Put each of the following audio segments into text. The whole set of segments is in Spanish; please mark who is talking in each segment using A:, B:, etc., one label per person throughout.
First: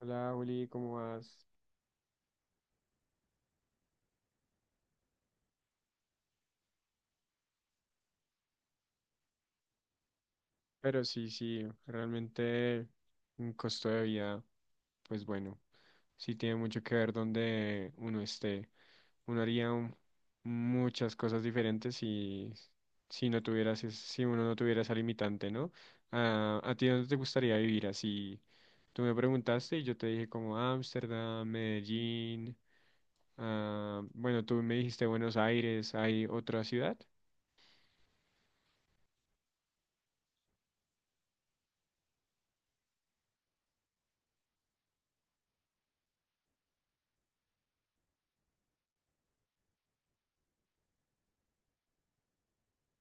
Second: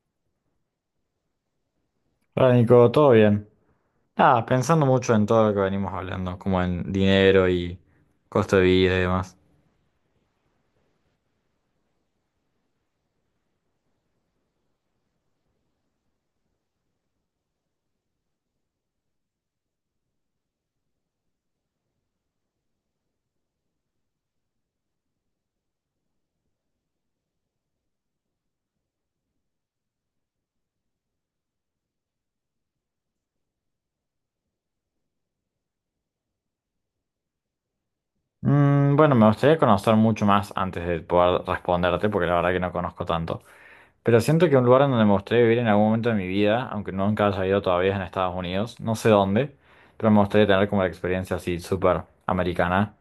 A: Hola, Juli, ¿cómo vas?
B: Hola Nico, ¿todo bien? Ah, pensando mucho en todo lo que venimos hablando, como en dinero y costo de vida y demás.
A: Pero sí, sí, realmente un costo de vida, pues bueno, sí tiene mucho que ver donde uno esté. Uno haría muchas cosas diferentes si no tuvieras, si uno no tuviera esa limitante, ¿no? Ah, ¿a ti dónde te gustaría vivir? Así, tú me preguntaste y yo te dije como Ámsterdam, Medellín, ah, bueno, tú me dijiste Buenos Aires, ¿hay otra ciudad?
B: Bueno, me gustaría conocer mucho más antes de poder responderte, porque la verdad que no conozco tanto. Pero siento que un lugar en donde me gustaría vivir en algún momento de mi vida, aunque nunca haya ido todavía, es en Estados Unidos, no sé dónde, pero me gustaría tener como la experiencia así súper americana.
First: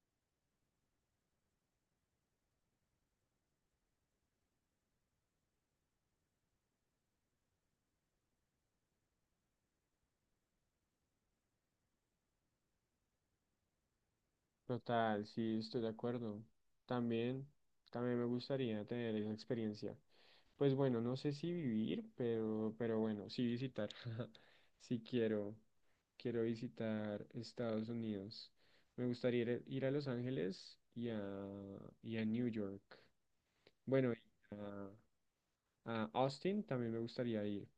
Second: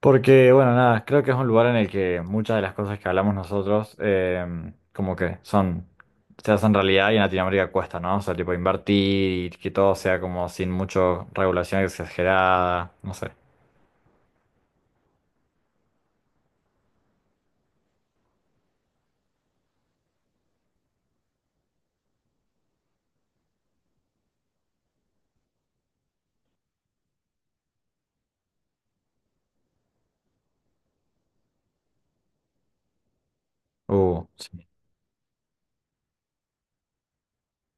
B: Porque, bueno, nada, creo que es un lugar en el que muchas de las cosas que hablamos nosotros, como que son, se hacen realidad, y en Latinoamérica cuesta, ¿no? O sea, tipo invertir y que todo sea como sin mucho regulación exagerada, no sé.
A: Total, sí, estoy de acuerdo. También, también me gustaría tener esa experiencia. Pues bueno, no sé si vivir, pero bueno, sí visitar. Sí quiero visitar Estados Unidos. Me gustaría ir a Los Ángeles y a New York. Bueno, y
B: Sí.
A: a, a Austin también me gustaría ir.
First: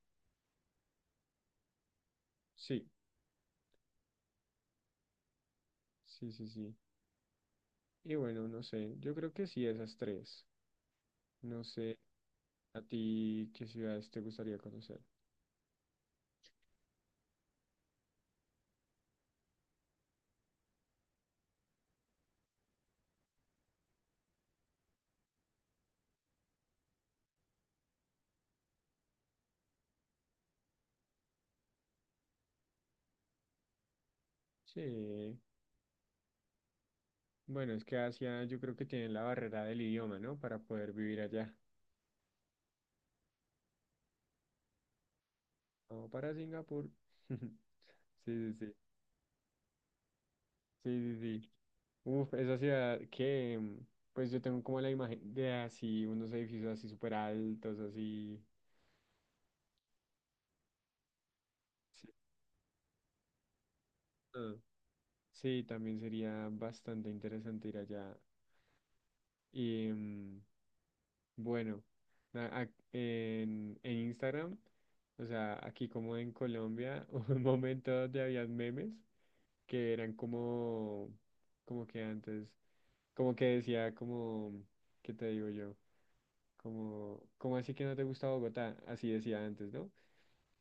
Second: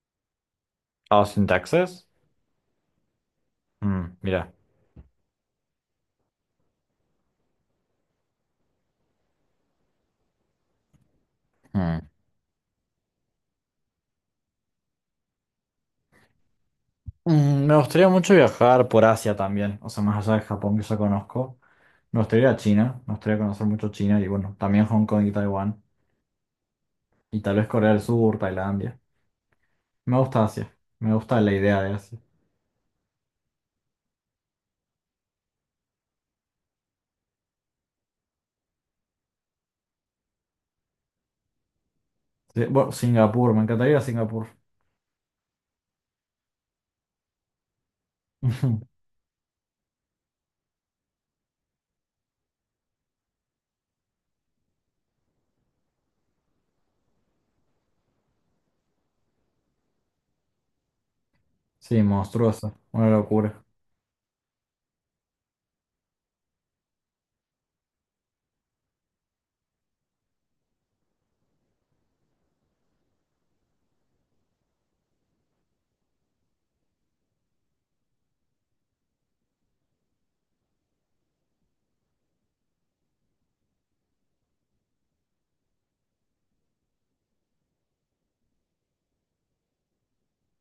B: Austin, Texas.
A: Sí,
B: Mm, mira.
A: sí, sí, sí. Y bueno, no sé, yo creo que sí, esas tres. No sé,
B: Mm.
A: a ti, ¿qué ciudades te gustaría conocer?
B: Me gustaría mucho viajar por Asia también, o sea, más allá de Japón que ya conozco. Me gustaría ir a China, me gustaría conocer mucho China y bueno, también Hong Kong y Taiwán. Y tal vez Corea del Sur, Tailandia. Me gusta Asia. Me gusta la idea de Asia.
A: Sí, bueno, es que Asia yo creo que tienen la barrera del idioma, ¿no? Para poder vivir allá.
B: Sí, bueno, Singapur, me encantaría ir a Singapur.
A: O para Singapur. Sí, sí, sí. Sí, sí, sí. Uf, esa ciudad que, pues yo tengo como la imagen de así, unos edificios así súper altos, así.
B: Sí,
A: Sí,
B: monstruoso. Una locura.
A: ah, sí, también sería bastante interesante ir allá. Y bueno, en Instagram, o sea, aquí como en Colombia, hubo un momento donde había memes que eran como, como que antes, como que decía como, ¿qué te digo yo? Como, ¿cómo así que no te gusta Bogotá? Así decía antes, ¿no?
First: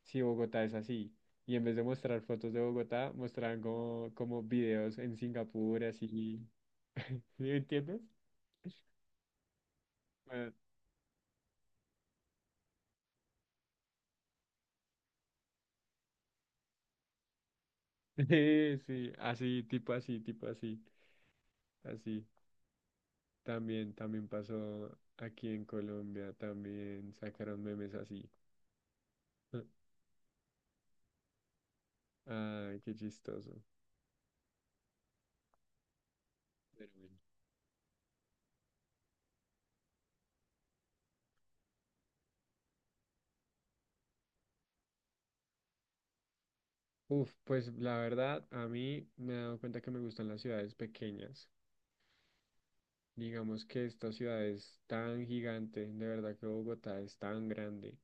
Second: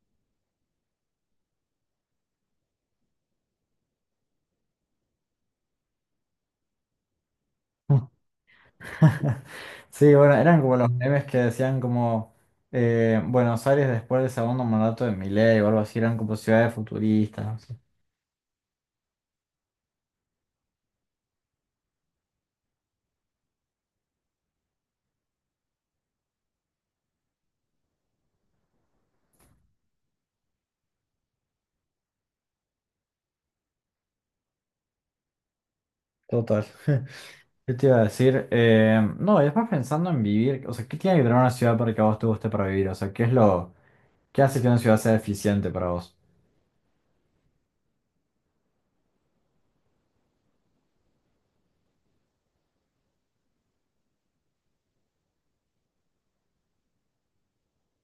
A: Si Bogotá es así. Y en vez de mostrar fotos de Bogotá, mostraban como videos en Singapur, así. ¿Sí me entiendes?
B: Sí, bueno,
A: Bueno,
B: eran como los memes que decían como Buenos Aires después del segundo mandato de Milei o algo así, eran como ciudades futuristas, no sé.
A: sí, sí, así, tipo así, tipo así, así. También pasó aquí en Colombia, también sacaron memes así. Ay, qué chistoso.
B: Total.
A: Pero bueno.
B: ¿Qué te iba a decir? No, y después pensando en vivir, o sea, ¿qué tiene que tener una ciudad para que a vos te guste para vivir? O sea, ¿qué hace que una ciudad sea eficiente para vos?
A: Uf, pues la verdad, a mí me he dado cuenta que me gustan las ciudades pequeñas. Digamos que esta ciudad es tan gigante, de verdad que Bogotá es tan grande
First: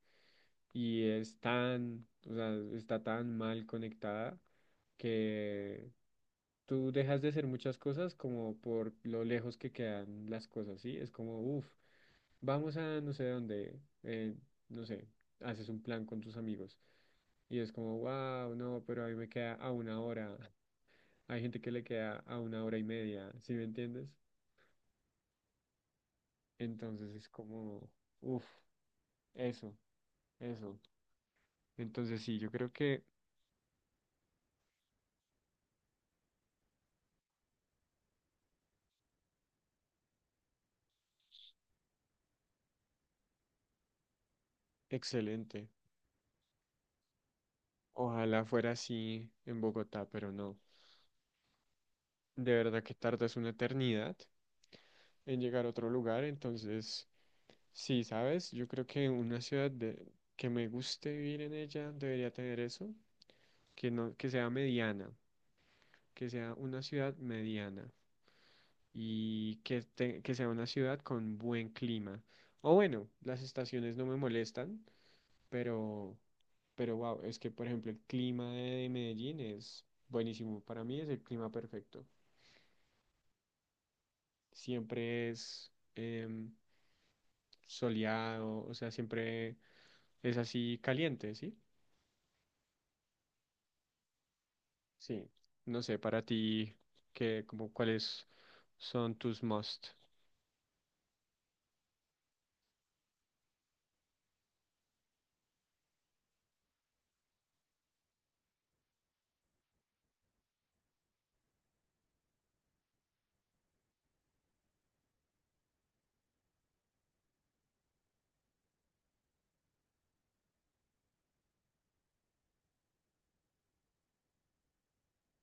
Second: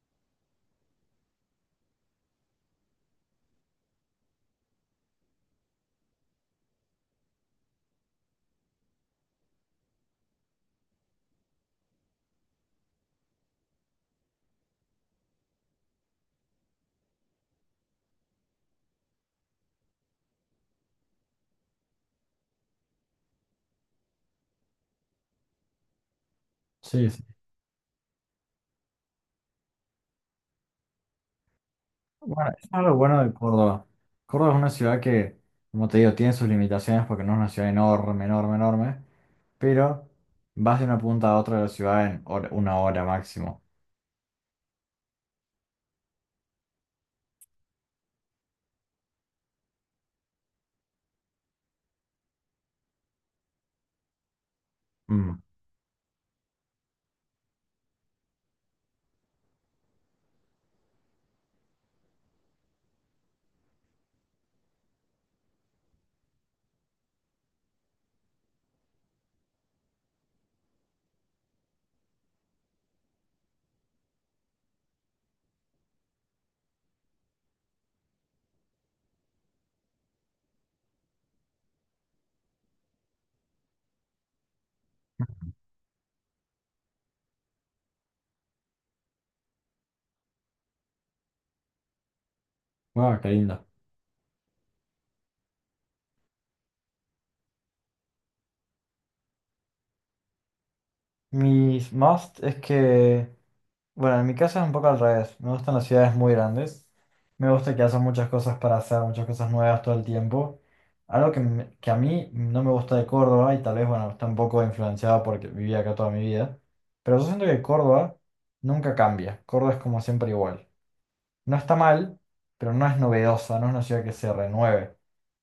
A: y es tan, o sea, está tan mal conectada que tú dejas de hacer muchas cosas como por lo lejos que quedan las cosas, ¿sí? Es como, uf, vamos a no sé dónde, no sé, haces un plan con tus amigos. Y es como, wow, no, pero a mí me queda a una hora. Hay gente que le queda a una hora y media, ¿sí me entiendes?
B: Sí,
A: Entonces
B: sí.
A: es como, uff, eso, eso. Entonces sí, yo
B: Bueno, eso
A: creo
B: es lo
A: que
B: bueno de Córdoba. Córdoba es una ciudad que, como te digo, tiene sus limitaciones porque no es una ciudad enorme, enorme, enorme, pero vas de una punta a otra de la ciudad en una hora máximo.
A: excelente. Ojalá fuera así en Bogotá, pero no. De verdad que tardas una eternidad
B: Mm.
A: en llegar a otro lugar, entonces sí, ¿sabes? Yo creo que una ciudad que me guste vivir en ella debería tener eso, que no, que sea mediana, que sea una ciudad mediana. Y que sea una ciudad con buen clima. O bueno, las estaciones no me molestan, pero, pero wow, es que por ejemplo el clima de Medellín es buenísimo. Para mí es el clima perfecto. Siempre es soleado, o sea, siempre es así caliente, ¿sí?
B: Guau, qué lindo.
A: Sí. No sé, para ti, qué como cuáles son tus must?
B: Mis must es que, bueno, en mi caso es un poco al revés. Me gustan las ciudades muy grandes. Me gusta que haya muchas cosas para hacer, muchas cosas nuevas todo el tiempo. Algo que a mí no me gusta de Córdoba, y tal vez, bueno, está un poco influenciado porque viví acá toda mi vida. Pero yo siento que Córdoba nunca cambia. Córdoba es como siempre igual. No está mal, pero no es novedosa, no es una ciudad que se renueve.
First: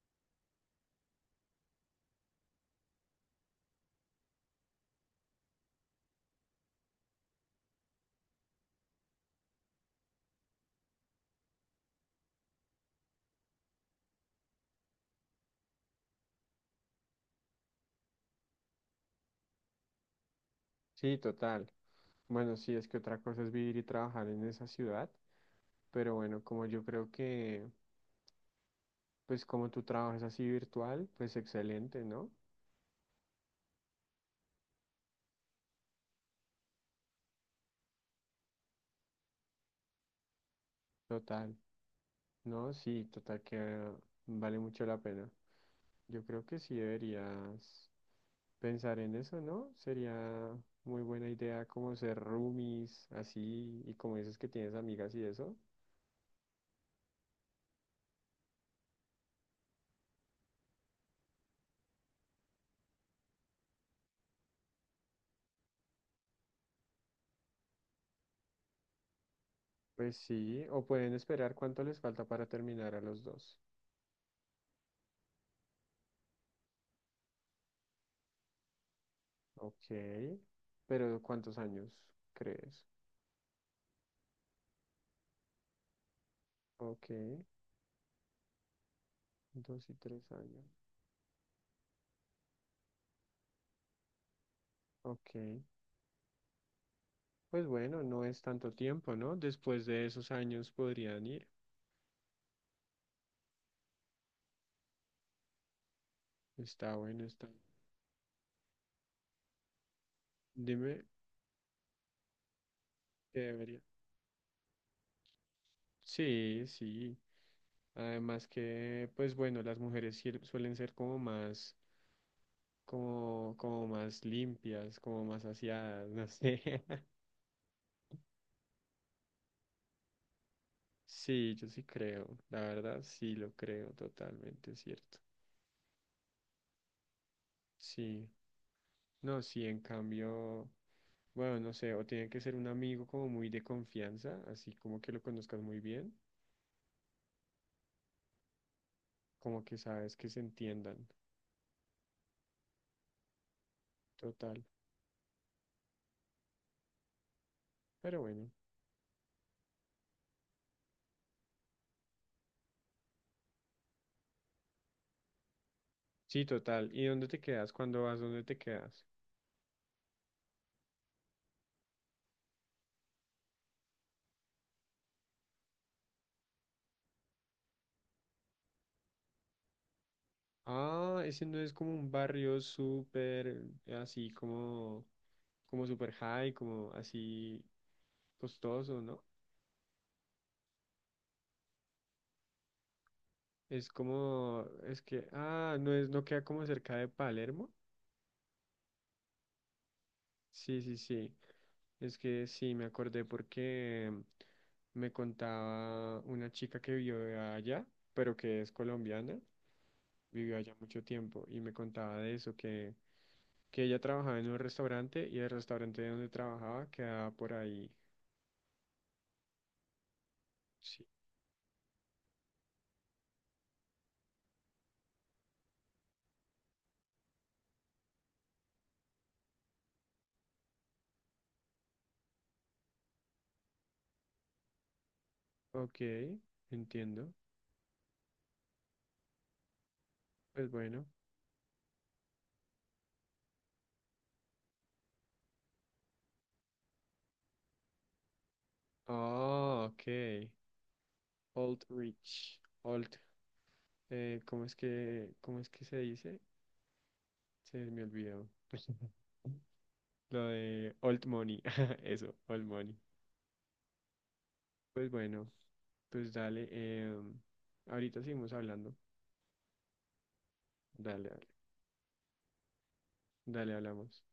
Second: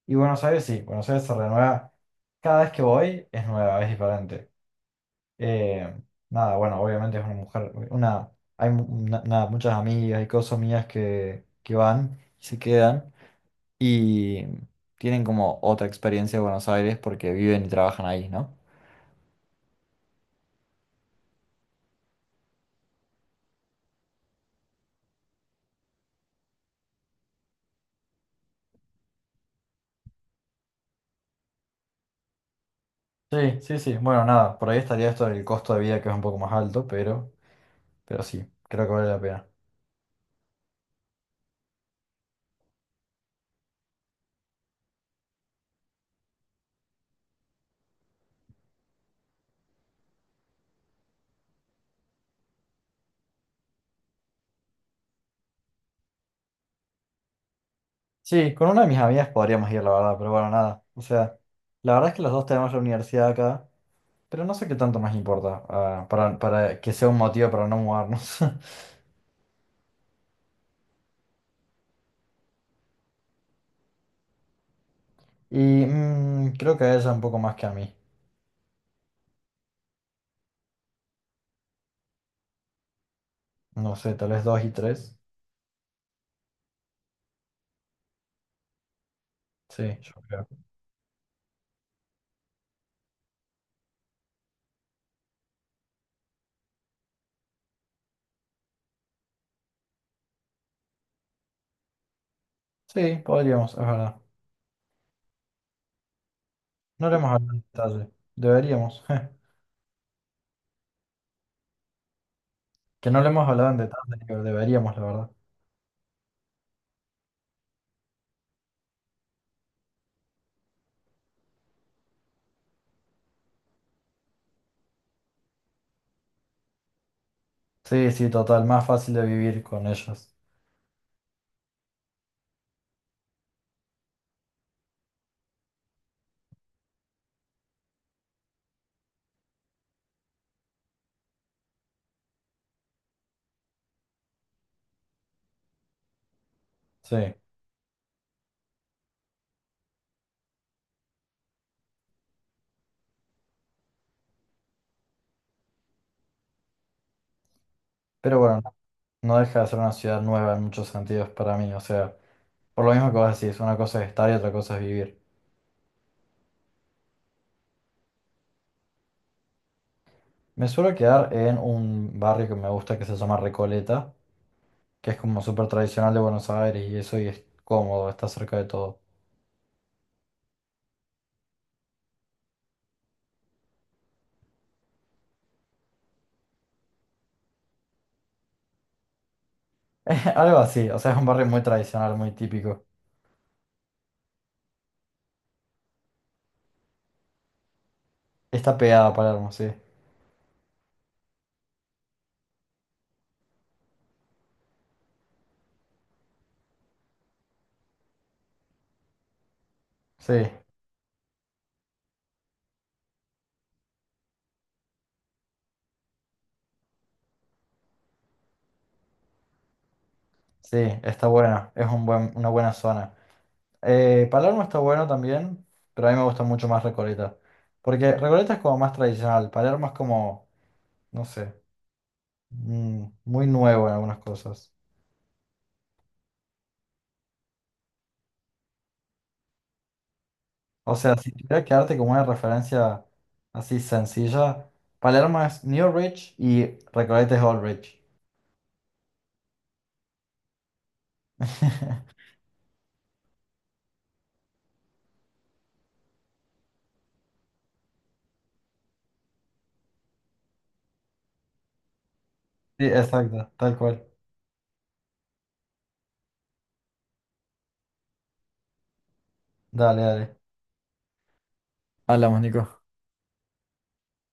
B: Y Buenos Aires sí, Buenos Aires se renueva. Cada vez que voy es nueva, es diferente. Eh, Nada, bueno, obviamente es una mujer, hay nada, muchas amigas y cosas mías que van y se quedan y tienen como otra experiencia de Buenos Aires porque viven y trabajan ahí, ¿no?
A: Sí, total. Bueno, sí, es que otra cosa es vivir y trabajar en esa ciudad. Pero bueno, como yo creo que, pues como tu trabajo es así virtual, pues excelente, ¿no?
B: Sí, sí, sí. Bueno, nada, por ahí estaría esto del costo de vida que es un poco más alto, pero sí, creo que vale la pena.
A: Total, ¿no? Sí, total que vale mucho la pena. Yo creo que sí deberías pensar en eso, ¿no? Sería muy buena idea como ser roomies, así, y como dices que tienes amigas y eso.
B: Sí, con una de mis amigas podríamos ir, la verdad, pero bueno, nada. O sea, la verdad es que los dos tenemos la universidad acá, pero no sé qué tanto más importa, ah, para que sea un motivo para no mudarnos.
A: Pues sí, o pueden esperar cuánto les falta para terminar a los dos.
B: Y creo que a ella un poco más que a mí.
A: Ok, pero ¿cuántos años crees?
B: No sé, tal vez dos y tres.
A: Ok,
B: Sí,
A: dos y
B: yo
A: tres
B: creo.
A: años. Ok. Pues bueno, no es tanto tiempo, ¿no? Después de esos años podrían ir.
B: Sí, podríamos, es verdad.
A: Está
B: No le
A: bueno,
B: hemos
A: está.
B: hablado en detalle. Deberíamos.
A: Dime,
B: Que no le
A: ¿qué
B: hemos hablado en
A: debería?
B: detalle, pero deberíamos, la verdad.
A: Sí, sí. Además que, pues bueno, las mujeres suelen ser como más, como más limpias, como más aseadas, no sé.
B: Sí, sí, total, más fácil de vivir con ellas.
A: Sí, yo sí creo, la verdad, sí lo creo, totalmente cierto. Sí, no, sí, en cambio, bueno, no sé, o tiene que ser un amigo como muy de confianza, así como que lo conozcas muy bien.
B: Sí.
A: Como que sabes que se entiendan. Total. Pero
B: Pero
A: bueno.
B: bueno, no deja de ser una ciudad nueva en muchos sentidos para mí. O sea, por lo mismo que vos decís, una cosa es estar y otra cosa es vivir.
A: Sí, total. ¿Y dónde te quedas? ¿Cuándo vas? ¿Dónde te quedas?
B: Me suelo quedar en un barrio que me gusta que se llama Recoleta, que es como súper tradicional de Buenos Aires y eso, y es cómodo, está cerca de todo.
A: Ah, ese no es como un barrio súper así como, súper high, como así costoso, ¿no?
B: Algo así, o sea, es un barrio muy tradicional, muy típico.
A: Es como, es que, ah, no es, no queda como cerca de Palermo.
B: Está pegado a Palermo, sí.
A: Sí, sí, sí. Es que sí, me acordé porque me contaba una chica que vivió allá, pero que es colombiana,
B: Sí,
A: vivió allá mucho tiempo y me contaba de eso, que ella trabajaba en un restaurante y el restaurante donde trabajaba quedaba por ahí.
B: sí,
A: Sí.
B: está bueno, es una buena zona. Palermo está bueno también, pero a mí me gusta mucho más Recoleta. Porque Recoleta es como más tradicional, Palermo es como, no sé, muy nuevo en algunas cosas.
A: Ok, entiendo. Pues
B: O
A: bueno.
B: sea, si tuviera que darte como una referencia así sencilla, Palermo es New Rich y Recoleta es Old Rich.
A: Ah, ok. Old Rich. Old. ¿ Cómo es que se dice? Se me olvidó. Lo de old money. Eso, old
B: Sí,
A: money.
B: exacto, tal cual.
A: Pues bueno, pues dale. Ahorita seguimos hablando.
B: Dale, dale.
A: Dale, dale.
B: Hablamos, Nico.
A: Dale, hablamos.